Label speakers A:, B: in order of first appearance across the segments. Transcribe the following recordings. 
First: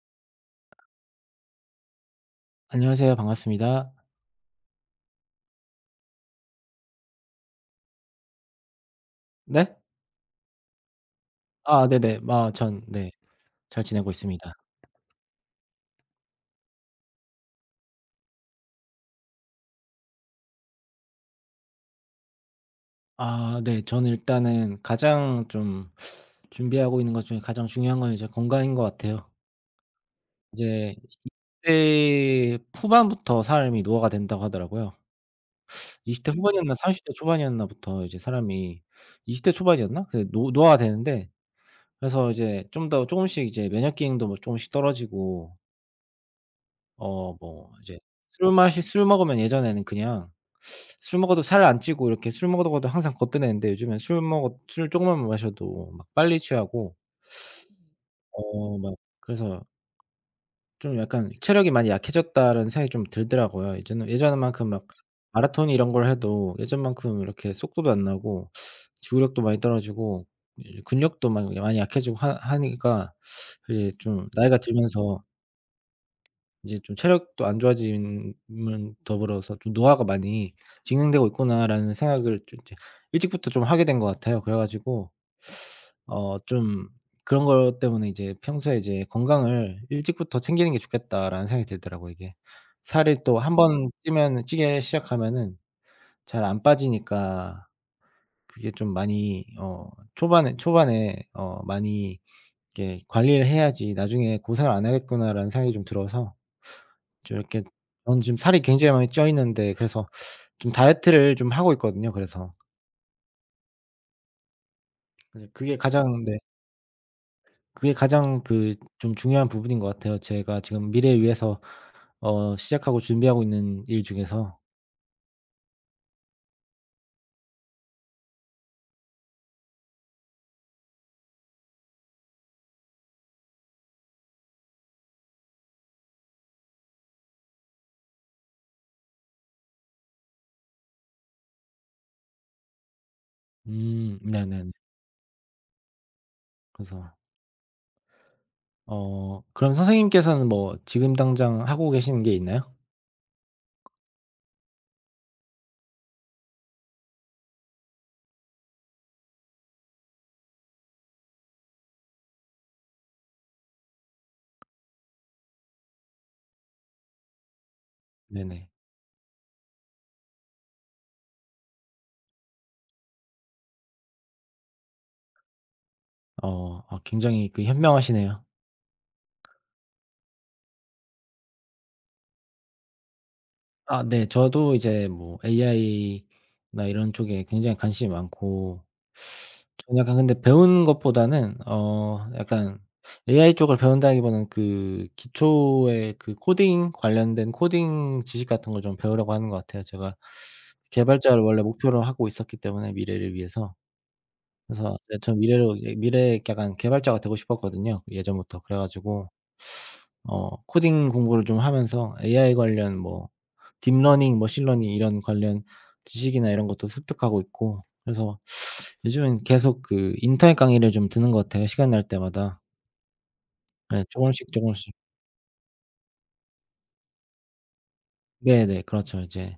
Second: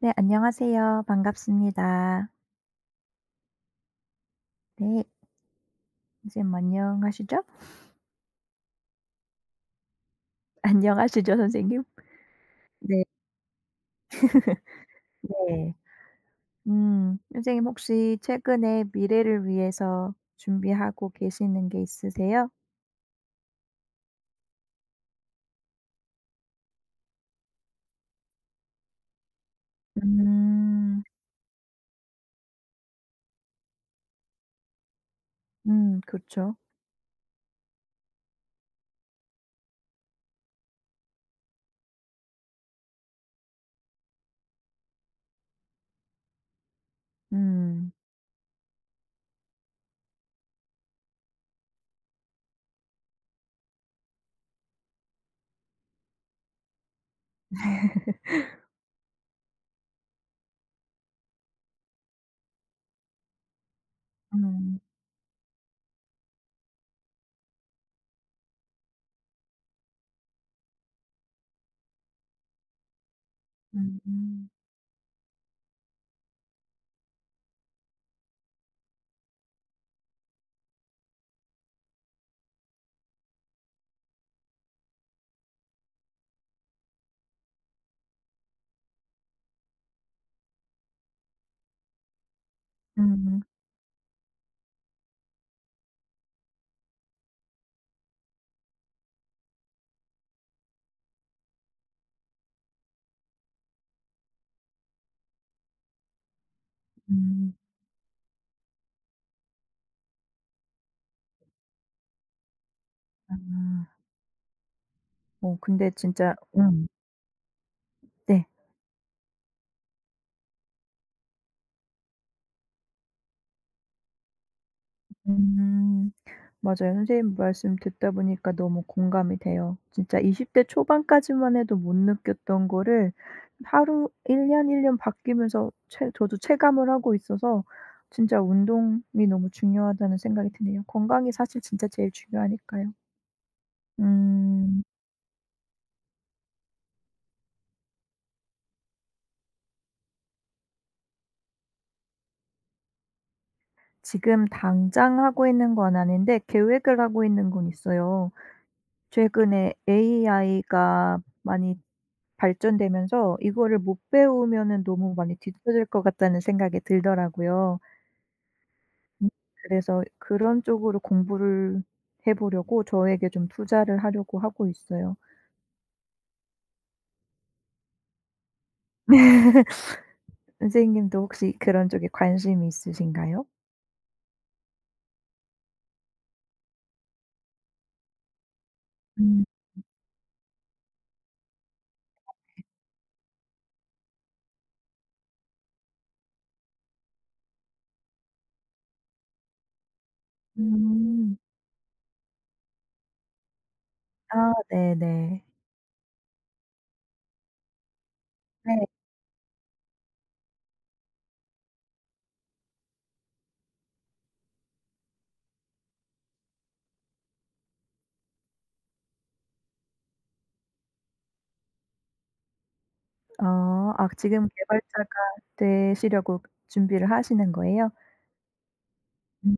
A: 네 안녕하세요. 반갑습니다.
B: 안녕하세요. 반갑습니다.
A: 네. 선생님 안녕하시죠?
B: 네?
A: 안녕하시죠 선생님?
B: 네네. 전
A: 네.
B: 네. 잘 지내고 있습니다.
A: 네. 선생님 혹시 최근에 미래를 위해서 준비하고 계시는 게 있으세요?
B: 네. 저는 일단은 가장 좀 준비하고 있는 것 중에 가장 중요한 건 이제 건강인 것 같아요. 이제
A: 음.
B: 20대 후반부터 사람이 노화가 된다고 하더라고요. 20대
A: 그렇죠.
B: 후반이었나 30대 초반이었나부터 이제 사람이 20대 초반이었나? 그 노 노화가 되는데, 그래서 이제 좀 더 조금씩 이제 면역 기능도 뭐 조금씩 떨어지고 뭐
A: 음.
B: 이제 술 먹으면 예전에는 그냥 술 먹어도 살 안 찌고 이렇게 술 먹어도 항상 거뜬했는데, 요즘엔 술 조금만 마셔도 막 빨리 취하고 막 그래서 좀 약간 '체력이 많이 약해졌다.'라는 생각이 좀 들더라고요. 예전만큼
A: 음.
B: 막 마라톤 이런 걸 해도 예전만큼 이렇게 속도도 안 나고 지구력도 많이 떨어지고 근육도 막 많이 약해지고 하 하니까 이제
A: 음.
B: 좀
A: 음.
B: 나이가 들면서 이제 좀 체력도 안 좋아짐은 더불어서 좀 '노화가 많이 진행되고 있구나.'라는 생각을 좀 이제 일찍부터 좀 하게 된 것 같아요. 그래 가지고 좀 그런 것 때문에 이제 평소에 이제 '건강을 일찍부터 챙기는 게 좋겠다.'라는 생각이 들더라고요 이게. 살이 또
A: 음.
B: 한 번 찌면 찌게 시작하면은 잘 안 빠지니까 그게 좀 많이 초반에 많이 이렇게 '관리를 해야지 나중에 고생을 안 하겠구나.'라는 생각이 좀 들어서 좀
A: 음.
B: 이렇게 저는 지금 살이 굉장히 많이 쪄 있는데, 그래서 좀 다이어트를 좀 하고 있거든요 그래서.
A: 아.
B: 그래서
A: 어
B: 그게
A: 근데
B: 가장,
A: 진짜
B: 네, 그게 가장
A: 네.
B: 그 좀 중요한 부분인 것 같아요. 제가 지금 미래를 위해서 시작하고 준비하고 있는 일 중에서.
A: 음. 맞아요. 선생님 말씀 듣다 보니까 너무 공감이 돼요. 진짜 20대 초반까지만 해도 못 느꼈던 거를 하루 일 년, 일 년 바뀌면서 체 저도 체감을 하고 있어서 진짜 운동이 너무 중요하다는 생각이 드네요. 건강이 사실 진짜 제일 중요하니까요.
B: 네네네.
A: 음.
B: 그래서 그럼 선생님께서는 뭐 지금 당장 하고 계시는 게 있나요?
A: 지금 당장 하고 있는 건 아닌데 계획을 하고 있는 건 있어요. 최근에 AI가 많이 발전되면서 이거를 못 배우면은 너무 많이 뒤처질 것 같다는 생각이 들더라고요.
B: 네네.
A: 음. 그래서 그런 쪽으로 공부를 해 보려고 저에게 좀 투자를 하려고 하고 있어요.
B: 굉장히 그 현명하시네요.
A: 선생님도 혹시 그런 쪽에 관심이 있으신가요?
B: 네. 저도 이제 뭐 AI나 이런 쪽에 굉장히 관심이 많고.
A: 음.
B: 저는 약간 근데 배우는 것보다는 약간 AI 쪽을 배운다기보다는 그 기초의 그 코딩 관련된 코딩 지식 같은 걸 좀 배우려고 하는 것 같아요. 제가
A: 음.
B: 개발자를 원래 목표로 하고 있었기 때문에 미래를 위해서.
A: 아
B: 그래서 이제 저
A: 네네.
B: 미래로 이제 미래 약간 개발자가 되고 싶었거든요 그 예전부터.
A: 네.
B: 그래 가지고 코딩 공부를 좀 하면서 AI 관련 뭐 딥러닝, 머신러닝 이런 관련 지식이나 이런 것도 습득하고 있고, 그래서 요즘은 계속 그 인터넷 강의를 좀 듣는 것 같아요 시간 날 때마다.
A: 어,
B: 예
A: 아
B: 조금씩,
A: 지금
B: 조금씩.
A: 개발자가 되시려고 준비를 하시는 거예요?
B: 네네. 그렇죠
A: 음.
B: 이제.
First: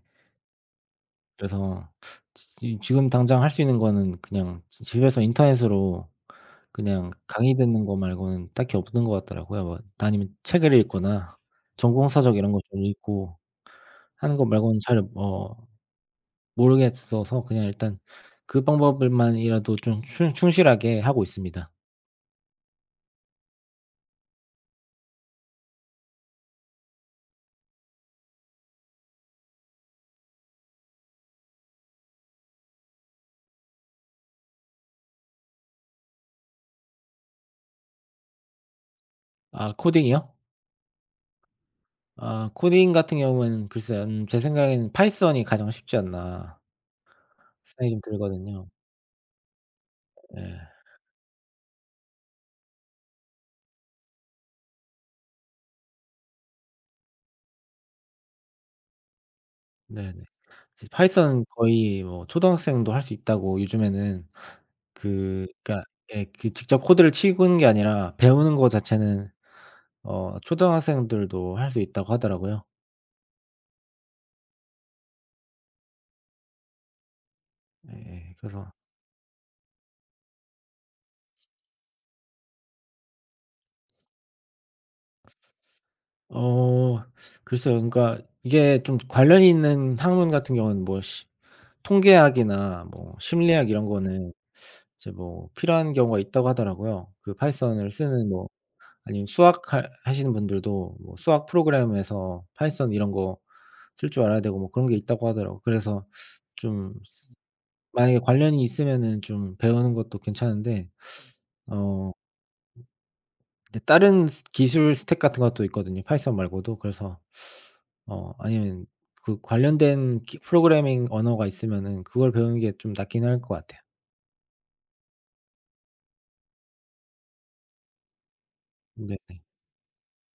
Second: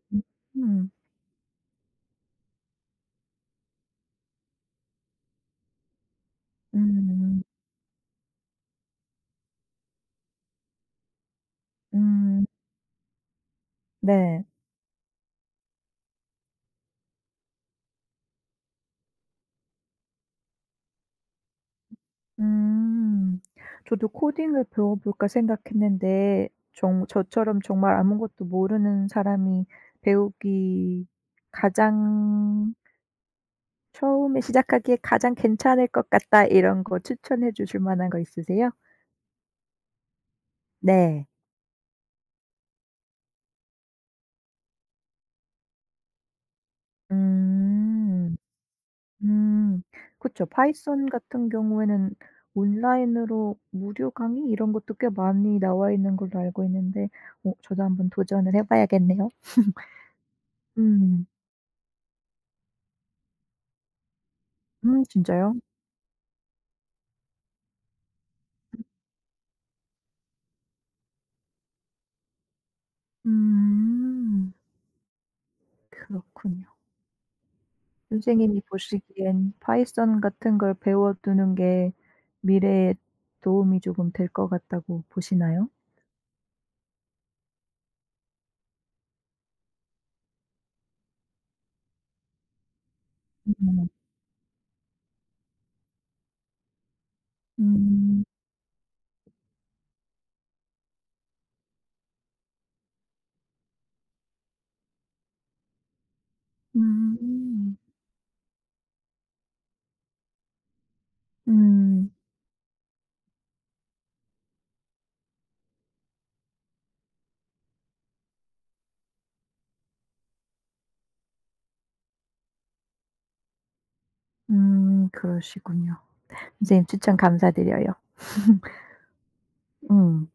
A: 음.
B: 그래서 지 지금 당장 할 수 있는 거는 그냥 지 집에서 인터넷으로 그냥
A: 음.
B: 강의 듣는 거 말고는 딱히 없는 것 같더라고요. 뭐 아니면 책을 읽거나 전공서적
A: 음.
B: 이런 거 좀 읽고 하는
A: 네.
B: 거 말고는 잘 모르겠어서 그냥 일단 그 방법을만이라도 좀 충 충실하게 하고 있습니다.
A: 음. 저도 '코딩을 배워볼까.' 생각했는데 정 저처럼 정말 아무것도 모르는 사람이 배우기 가장 처음에 시작하기에 가장 괜찮을 것 같다 이런 거 추천해 주실 만한 거 있으세요?
B: 아 코딩이요?
A: 네.
B: 아 코딩 같은 경우에는 글쎄요. 제 생각에는 파이썬이 가장 쉽지 않나 생각이 좀
A: 음.
B: 들거든요.
A: 음. 그쵸.
B: 예.
A: 파이썬 같은 경우에는 온라인으로 무료 강의 이런 것도 꽤 많이 나와 있는 걸로 알고 있는데 어 저도 한번 도전을 해 봐야겠네요.
B: 네네. 이제
A: 음.
B: 파이썬은 거의 뭐 초등학생도 할 수 있다고 요즘에는.
A: 진짜요?
B: 그러니까 예, 그 직접 코드를 치는 게 아니라 배우는 거 자체는 초등학생들도 할 수 있다고 하더라고요.
A: 음 그렇군요.
B: 예예.
A: 선생님이
B: 그래서
A: 보시기엔 파이썬 같은 걸 배워두는 게 미래에 도움이 조금 될 것 같다고 보시나요?
B: 어 글쎄요. 그러니까 이게 좀 관련이 있는 학문 같은 경우는 뭐 시 통계학이나 뭐 심리학 이런
A: 음.
B: 거는 이제 뭐 필요한 경우가 있다고 하더라고요. 그 파이썬을
A: 음.
B: 쓰는 뭐 아니면 수학 하 하시는 분들도 뭐 수학 프로그램에서 파이썬 이런 거 쓸 줄 알아야 되고 뭐 그런 게 있다고 하더라고요. 그래서 좀
A: 음.
B: 만약에 관련이 있으면은 좀 배우는 것도 괜찮은데
A: 음.
B: 어 근데 다른 스 기술 스택 같은 것도 있거든요 파이썬 말고도. 그래서 아니면 그 관련된 기 프로그래밍 언어가 있으면은 그걸 배우는 게 좀 낫긴 할 것 같아요.
A: 그러시군요. 선생님 추천 감사드려요.
B: 근네
A: 음.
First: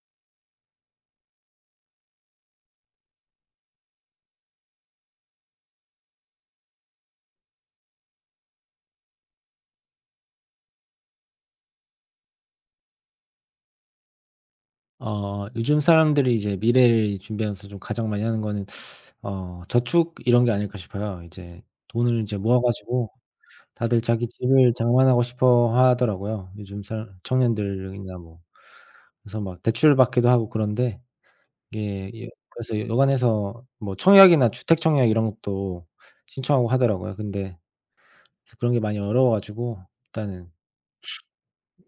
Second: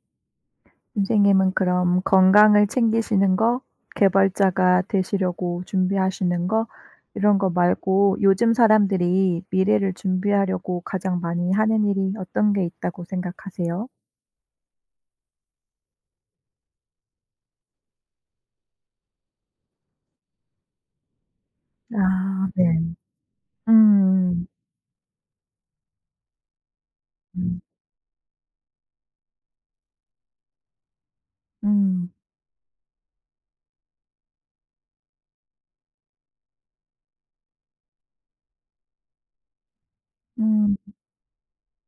A: 선생님은 그럼 건강을 챙기시는 거, 개발자가 되시려고 준비하시는 거 이런 거 말고 요즘 사람들이 미래를 준비하려고 가장 많이 하는 일이 어떤 게 있다고 생각하세요?
B: 어 요즘 사람들이 이제 미래를 준비하면서 좀 가장 많이 하는 거는 저축 이런 게 아닐까 싶어요. 이제 돈을 이제
A: 아
B: 모아
A: 네.
B: 가지고 다들 자기
A: 음.
B: 집을 장만하고 싶어 하더라고요. 요즘 사
A: 음.
B: 청년들이나 뭐. 그래서 막 대출받기도 하고 그런데,
A: 음.
B: 이게 예, 그래서 여관에서 뭐 청약이나 주택 청약 이런 것도 신청하고 하더라고요. 근데 그래서 그런 게 많이 어려워 가지고 일단은
A: 음.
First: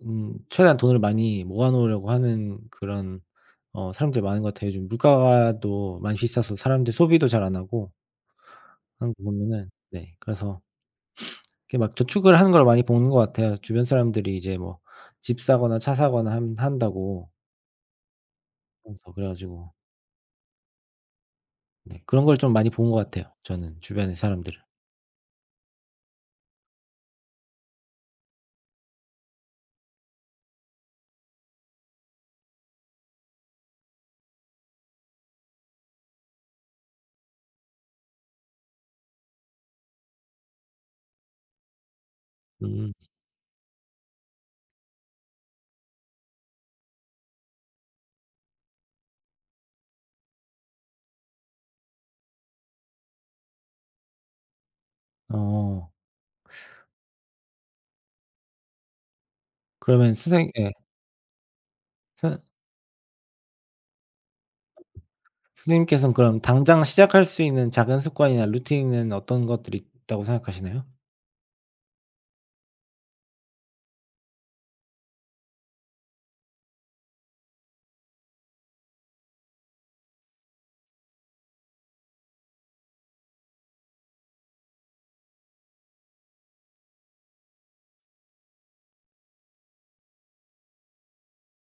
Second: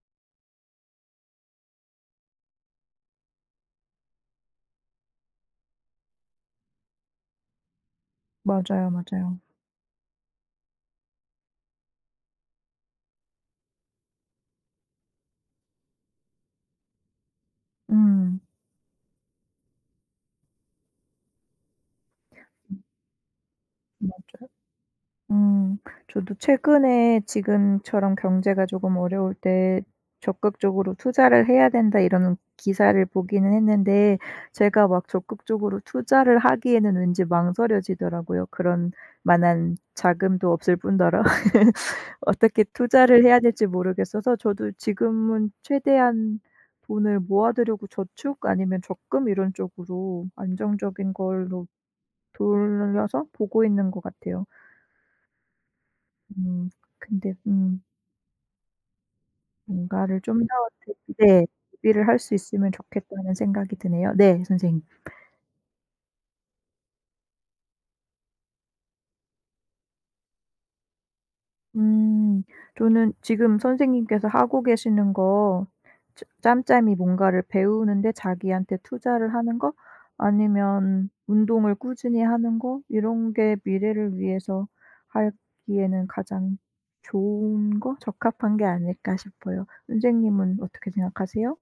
B: 최대한 돈을 많이 모아 놓으려고 하는 그런 사람들이 많은 것 같아요. 요즘 물가도 많이 비싸서 사람들이 소비도 잘 안 하고
A: 맞아요,
B: 하는 거
A: 맞아요.
B: 보면은, 네, 그래서 이렇게 막 저축을 하는 걸 많이 보는 것 같아요. 주변 사람들이 이제 뭐 집 사거나 차 사거나 한 한다고
A: 음.
B: 하면서, 그래 가지고 네, 그런 걸 좀 많이 본 것 같아요 저는
A: 맞아
B: 주변의
A: 요.
B: 사람들을.
A: 음. 저도 최근에 지금처럼 경제가 조금 어려울 때 적극적으로 "투자를 해야 된다." 이런 기사를 보기는 했는데 제가 막 적극적으로 투자를 하기에는 왠지 망설여지더라고요. 그런 만한 자금도 없을 뿐더러 어떻게
B: 음.
A: 투자를 해야 될지 모르겠어서 저도 지금은 최대한 돈을 모아 두려고 저축 아니면 적금 이런 쪽으로 안정적인 걸로 돌려서 보고 있는 것 같아요.
B: 어.
A: 음. 근데 음,
B: 그러면
A: 뭔가를 좀 더
B: 선생 예.
A: 대비 네. 대비를 할 수
B: 선
A: 있으면 좋겠다는 생각이 드네요. 네 선생님.
B: 선생님께서는 그럼 당장 시작할 수 있는 작은 습관이나 루틴은 어떤 것들이 있다고 생각하시나요?
A: 음. 저는 지금 선생님께서 하고 계시는 거 짬 짬짬이 뭔가를 배우는데 자기한테 투자를 하는 거 아니면 운동을 꾸준히 하는 거 이런 게 미래를 위해서 하기에는 가장 좋은 거 적합한 게 아닐까 싶어요. 선생님은 어떻게 생각하세요?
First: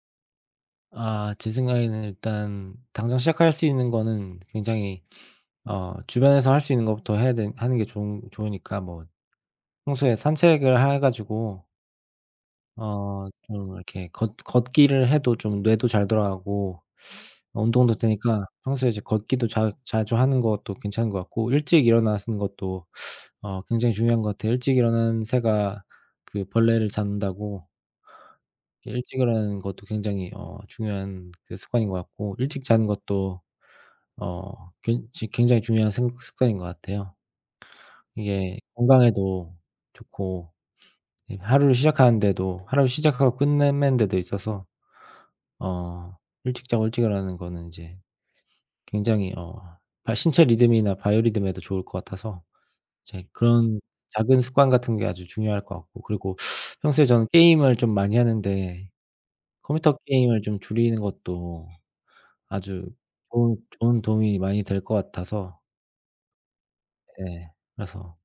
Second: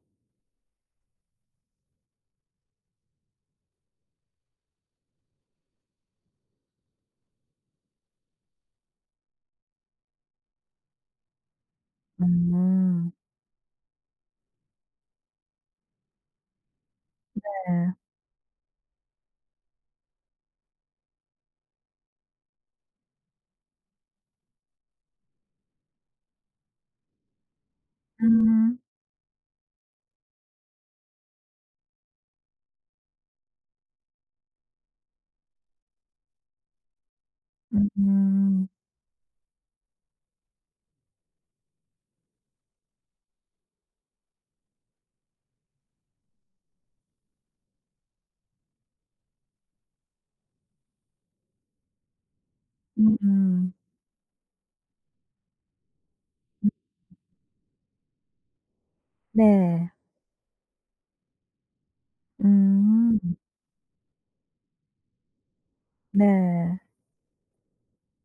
B: 아 제 생각에는 일단 당장 시작할 수 있는 거는 굉장히 주변에서 할 수 있는 것부터 해야 되 하는 게 좋은 좋으니까 뭐 평소에 산책을 해 가지고
A: 음.
B: 좀 이렇게 걷 걷기를 해도 좀 뇌도 잘 돌아가고
A: 네.
B: 운동도 되니까 평소에 이제 걷기도 자 자주 하는 것도 괜찮은 것 같고, 일찍 일어나는 것도 굉장히 중요한 것 같아요. 일찍 일어나는 새가 그 벌레를 잡는다고.
A: 음.
B: 이렇게 일찍 일어나는 것도 굉장히 중요한 그 습관인 것 같고 일찍 자는 것도 굉 굉장히 중요한 생 습관인 것 같아요. 이게
A: 음.
B: 건강에도 좋고, 네, 하루를 시작하는 데도 하루를 시작하고 끝내는 데도 있어서 어 일찍 자고 일찍 일어나는 거는 이제 굉장히 바 신체 리듬이나 바이오 리듬에도 좋을 것 같아서 이제
A: 음음.
B: 그런 작은 습관 같은 게 아주 중요할 것 같고. 그리고 평소에 저는 게임을 좀 많이 하는데
A: 네.
B: 컴퓨터 게임을 좀 줄이는 것도 아주
A: 음.
B: 좋은 도움이 많이 될 것 같아서
A: 네.
B: 예 그래서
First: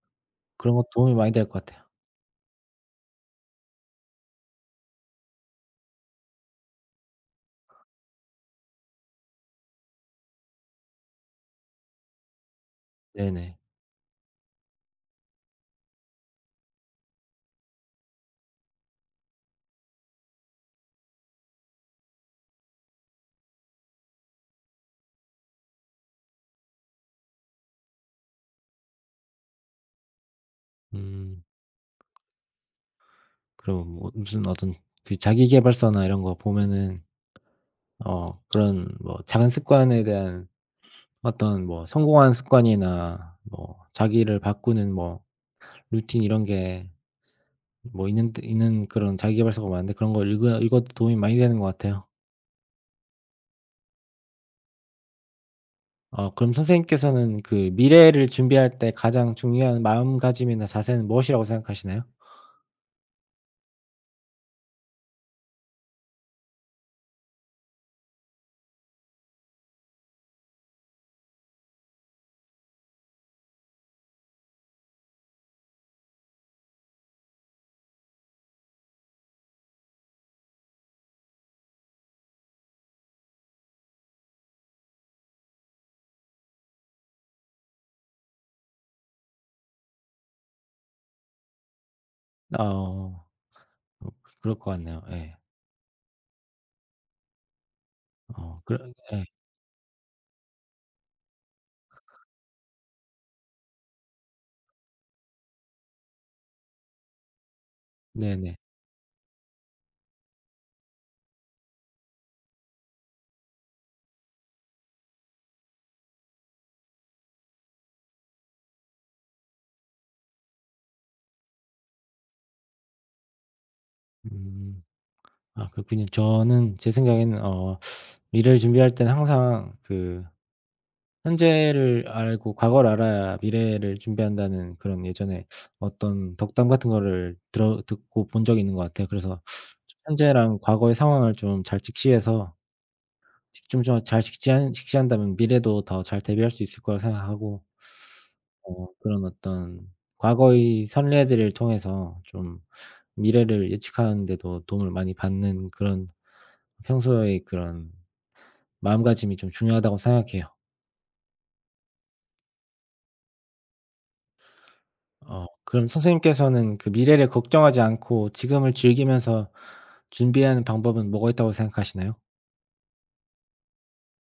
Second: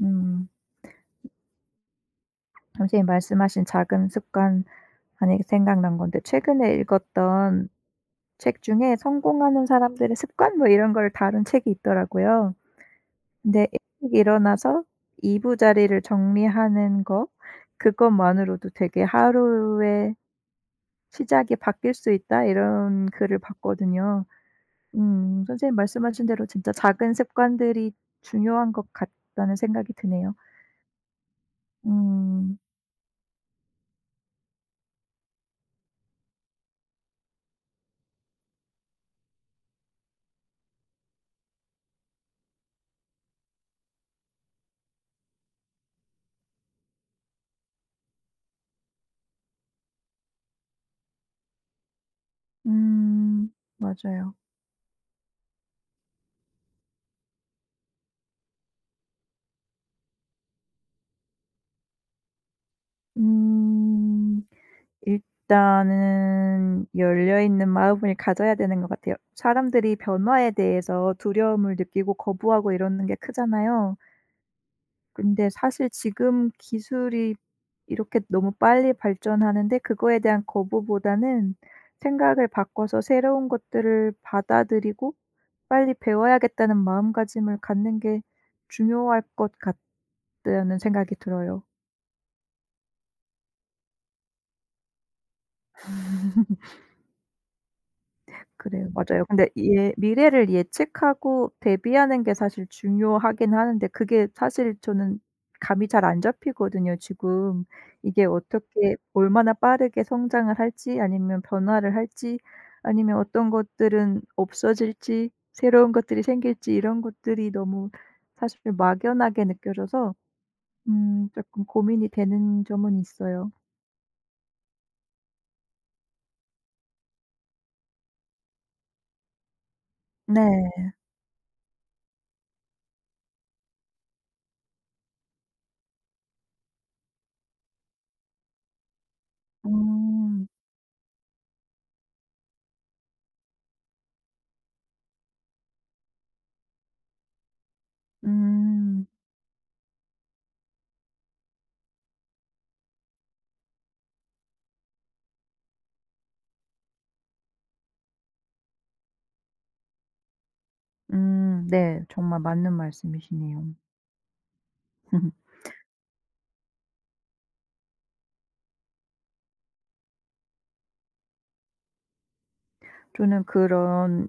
A: 음.
B: 그런 것도 도움이 많이 될 것 같아요.
A: 선생님 말씀하신 작은 습관, 아니 생각난 건데 최근에 읽었던 책 중에 성공하는 사람들의 습관 뭐 이런 걸 다룬 책이 있더라고요.
B: 네네.
A: 근데 일찍 일어나서 이부자리를 정리하는 거 그것만으로도 되게 '하루의 시작이 바뀔 수 있다.' 이런 글을 봤거든요. 음. 선생님 말씀하신 대로 진짜 작은 습관들이 중요한 것 같다는 생각이 드네요.
B: 음
A: 음.
B: 그리고 뭐 무슨 어떤 그 자기계발서나 이런 거 보면은 그런 뭐 작은 습관에 대한 어떤 뭐 성공한 습관이나 뭐 자기를 바꾸는 뭐 루틴 이런 게 뭐 있는 그런 자기 계발서가 많은데, 그런 거 읽어도 도움이 많이 되는 것 같아요.
A: 음. 맞아요.
B: 그럼 선생님께서는 그 미래를 준비할 때 가장 중요한 마음가짐이나 자세는 무엇이라고 생각하시나요?
A: 음. 일단은 열려 있는 마음을 가져야 되는 것 같아요. 사람들이 변화에 대해서 두려움을 느끼고 거부하고 이러는 게 크잖아요. 근데 사실 지금 기술이 이렇게 너무 빨리 발전하는데 그거에 대한 거부보다는 생각을 바꿔서 새로운 것들을 받아들이고 빨리 배워야겠다는 마음가짐을 갖는 게 중요할 것 같다는 생각이 들어요.
B: 어 어 그럴 것 같네요. 예.
A: 그래요.
B: 그런
A: 맞아요.
B: 예.
A: 근데 예 미래를 예측하고 대비하는 게 사실 중요하긴 하는데 그게 사실 저는 감이 잘 안 잡히거든요 지금. 이게
B: 네네.
A: 어떻게 얼마나 빠르게 성장을 할지 아니면 변화를 할지 아니면 어떤 것들은 없어질지 새로운 것들이 생길지 이런 것들이 너무 사실 막연하게 느껴져서 조금 고민이 되는 점은 있어요.
B: 음. 아 그렇군요. 저는 제 생각에는 미래를 준비할 때는 항상 그
A: 네.
B: 현재를 알고 과거를 알아야 미래를 준비한다는 그런 예전에 어떤 덕담 같은 거를 들어 듣고 본 적이 있는 것 같아요. 그래서
A: 음.
B: 현재랑 과거의 상황을 좀 잘 직시해서 직 좀 저 잘 직시한다면 미래도 더 잘 대비할 수 있을 거라 생각하고,
A: 음.
B: 그런 어떤 과거의 선례들을 통해서 좀 미래를 예측하는 데도 도움을 많이 받는, 그런 평소의 그런 마음가짐이 좀 중요하다고 생각해요.
A: 음. 네. 정말 맞는 말씀이시네요.
B: 그럼 선생님께서는 그 미래를 걱정하지 않고 지금을 즐기면서 준비하는 방법은 뭐가 있다고 생각하시나요?
A: 저는 그런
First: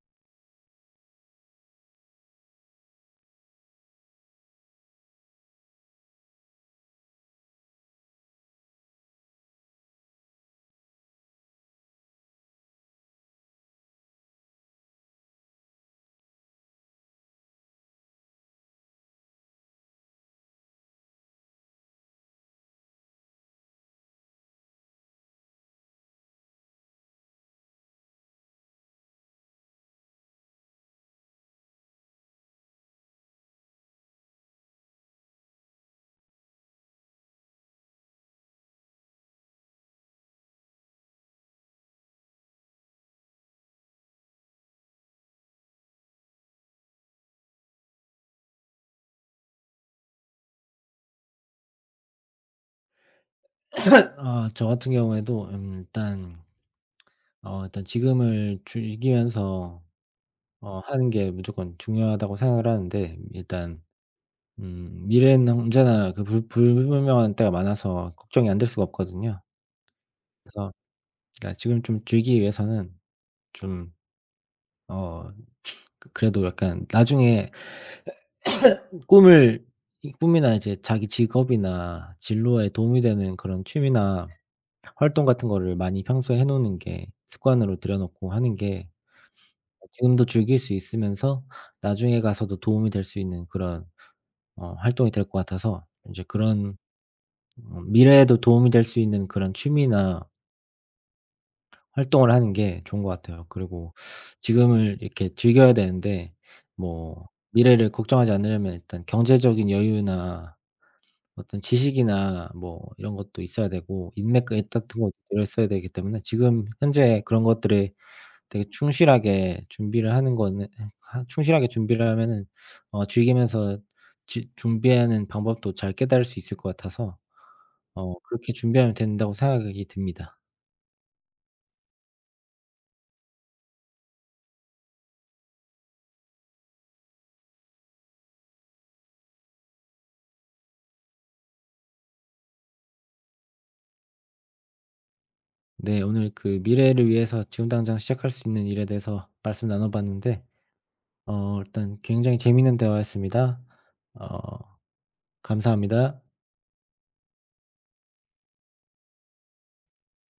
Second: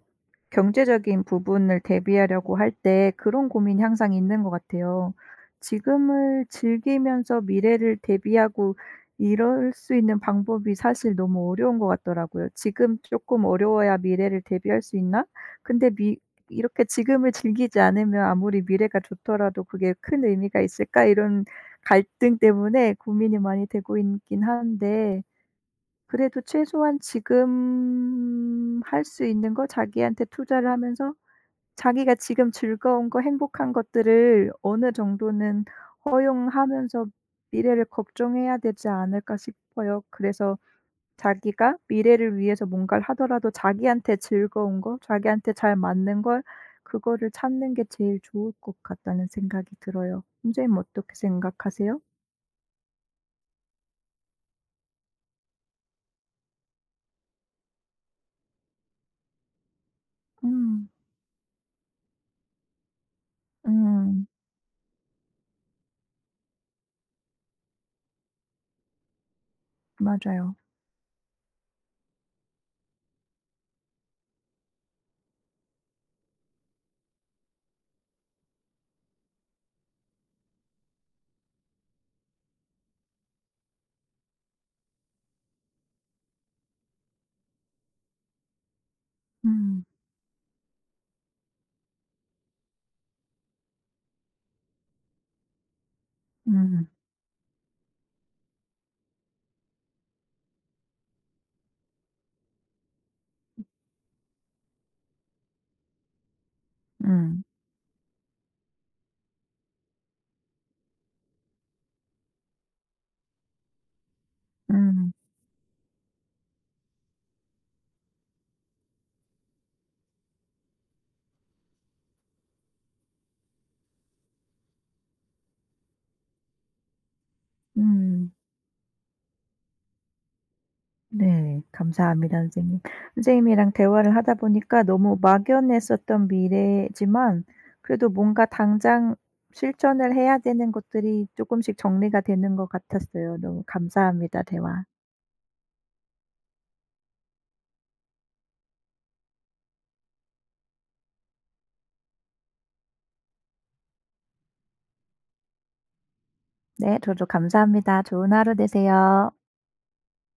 A: 경제적인 부분을 대비하려고 할 때 그런 고민이 항상 있는 것 같아요. 지금을 즐기면서 미래를 대비하고 이럴 수 있는 방법이 사실 너무 어려운 것 같더라고요. '지금 조금 어려워야 미래를 대비할 수 있나?' 근데 미 이렇게 지금을 즐기지 않으면 아무리 미래가 좋더라도 '그게 큰 의미가 있을까?' 이런 갈등 때문에 고민이 많이 되고 있긴 한데 그래도 최소한 지금 할 수 있는 거 자기한테 투자를 하면서 자기가 지금 즐거운 거 행복한 것들을 어느 정도는 허용하면서 미래를 걱정해야 되지 않을까 싶어요. 그래서 자기가 미래를 위해서 뭔가를 하더라도 자기한테 즐거운 거, 자기한테 잘 맞는 걸 그거를 찾는 게 제일 좋을 것 같다는 생각이 들어요. 선생님 어떻게 생각하세요?
B: 아 저 같은 경우에도 일단 일단 지금을 즐기면서
A: 음.
B: 하는 게 무조건 중요하다고 생각을 하는데, 일단
A: 음.
B: 미래는 언제나 그 불 불분명한 때가 많아서 걱정이 안 될 수가 없거든요.
A: 맞아요.
B: 그래서 그러니까 지금 좀 즐기기 위해서는 좀 어 그래도 약간 나중에 꿈을 이 꿈이나 이제 자기 직업이나 진로에 도움이 되는 그런 취미나 활동 같은 거를 많이 평소에 해 놓는 게 습관으로 들여 놓고 하는 게,
A: 음.
B: 지금도 즐길 수 있으면서 나중에 가서도 도움이 될 수 있는 그런 활동이 될 것 같아서 인제 그런
A: 음.
B: 미래에도 도움이 될 수 있는 그런 취미나 활동을 하는 게 좋은 것 같아요. 그리고 지금을 이렇게 즐겨야 되는데 뭐
A: 음.
B: 미래를 걱정하지 않으려면 일단 경제적인 여유나 어떤 지식이나 뭐 이런 것도 있어야 되고 인맥 그 같은
A: 음.
B: 것도 들어있어야 되기 때문에 지금 현재 그런 것들에 되게 충실하게 준비를 하는 거는 하 충실하게 준비를 하면은 즐기면서 지 준비하는 방법도 잘 깨달을 수 있을 것 같아서
A: 음.
B: 그렇게 준비하면 된다고 생각이 듭니다.
A: 네. 감사합니다 선생님. 선생님이랑 대화를 하다 보니까 너무 막연했었던 미래지만 그래도 뭔가 당장 실천을 해야 되는 것들이 조금씩 정리가 되는 것 같았어요. 너무 감사합니다 대화.
B: 네 오늘 그 미래를 위해서 지금 당장 시작할 수 있는 일에 대해서 말씀 나눠 봤는데 일단 굉장히 재미있는 대화였습니다. 어 감사합니다.
A: 네. 저도 감사합니다. 좋은 하루 되세요.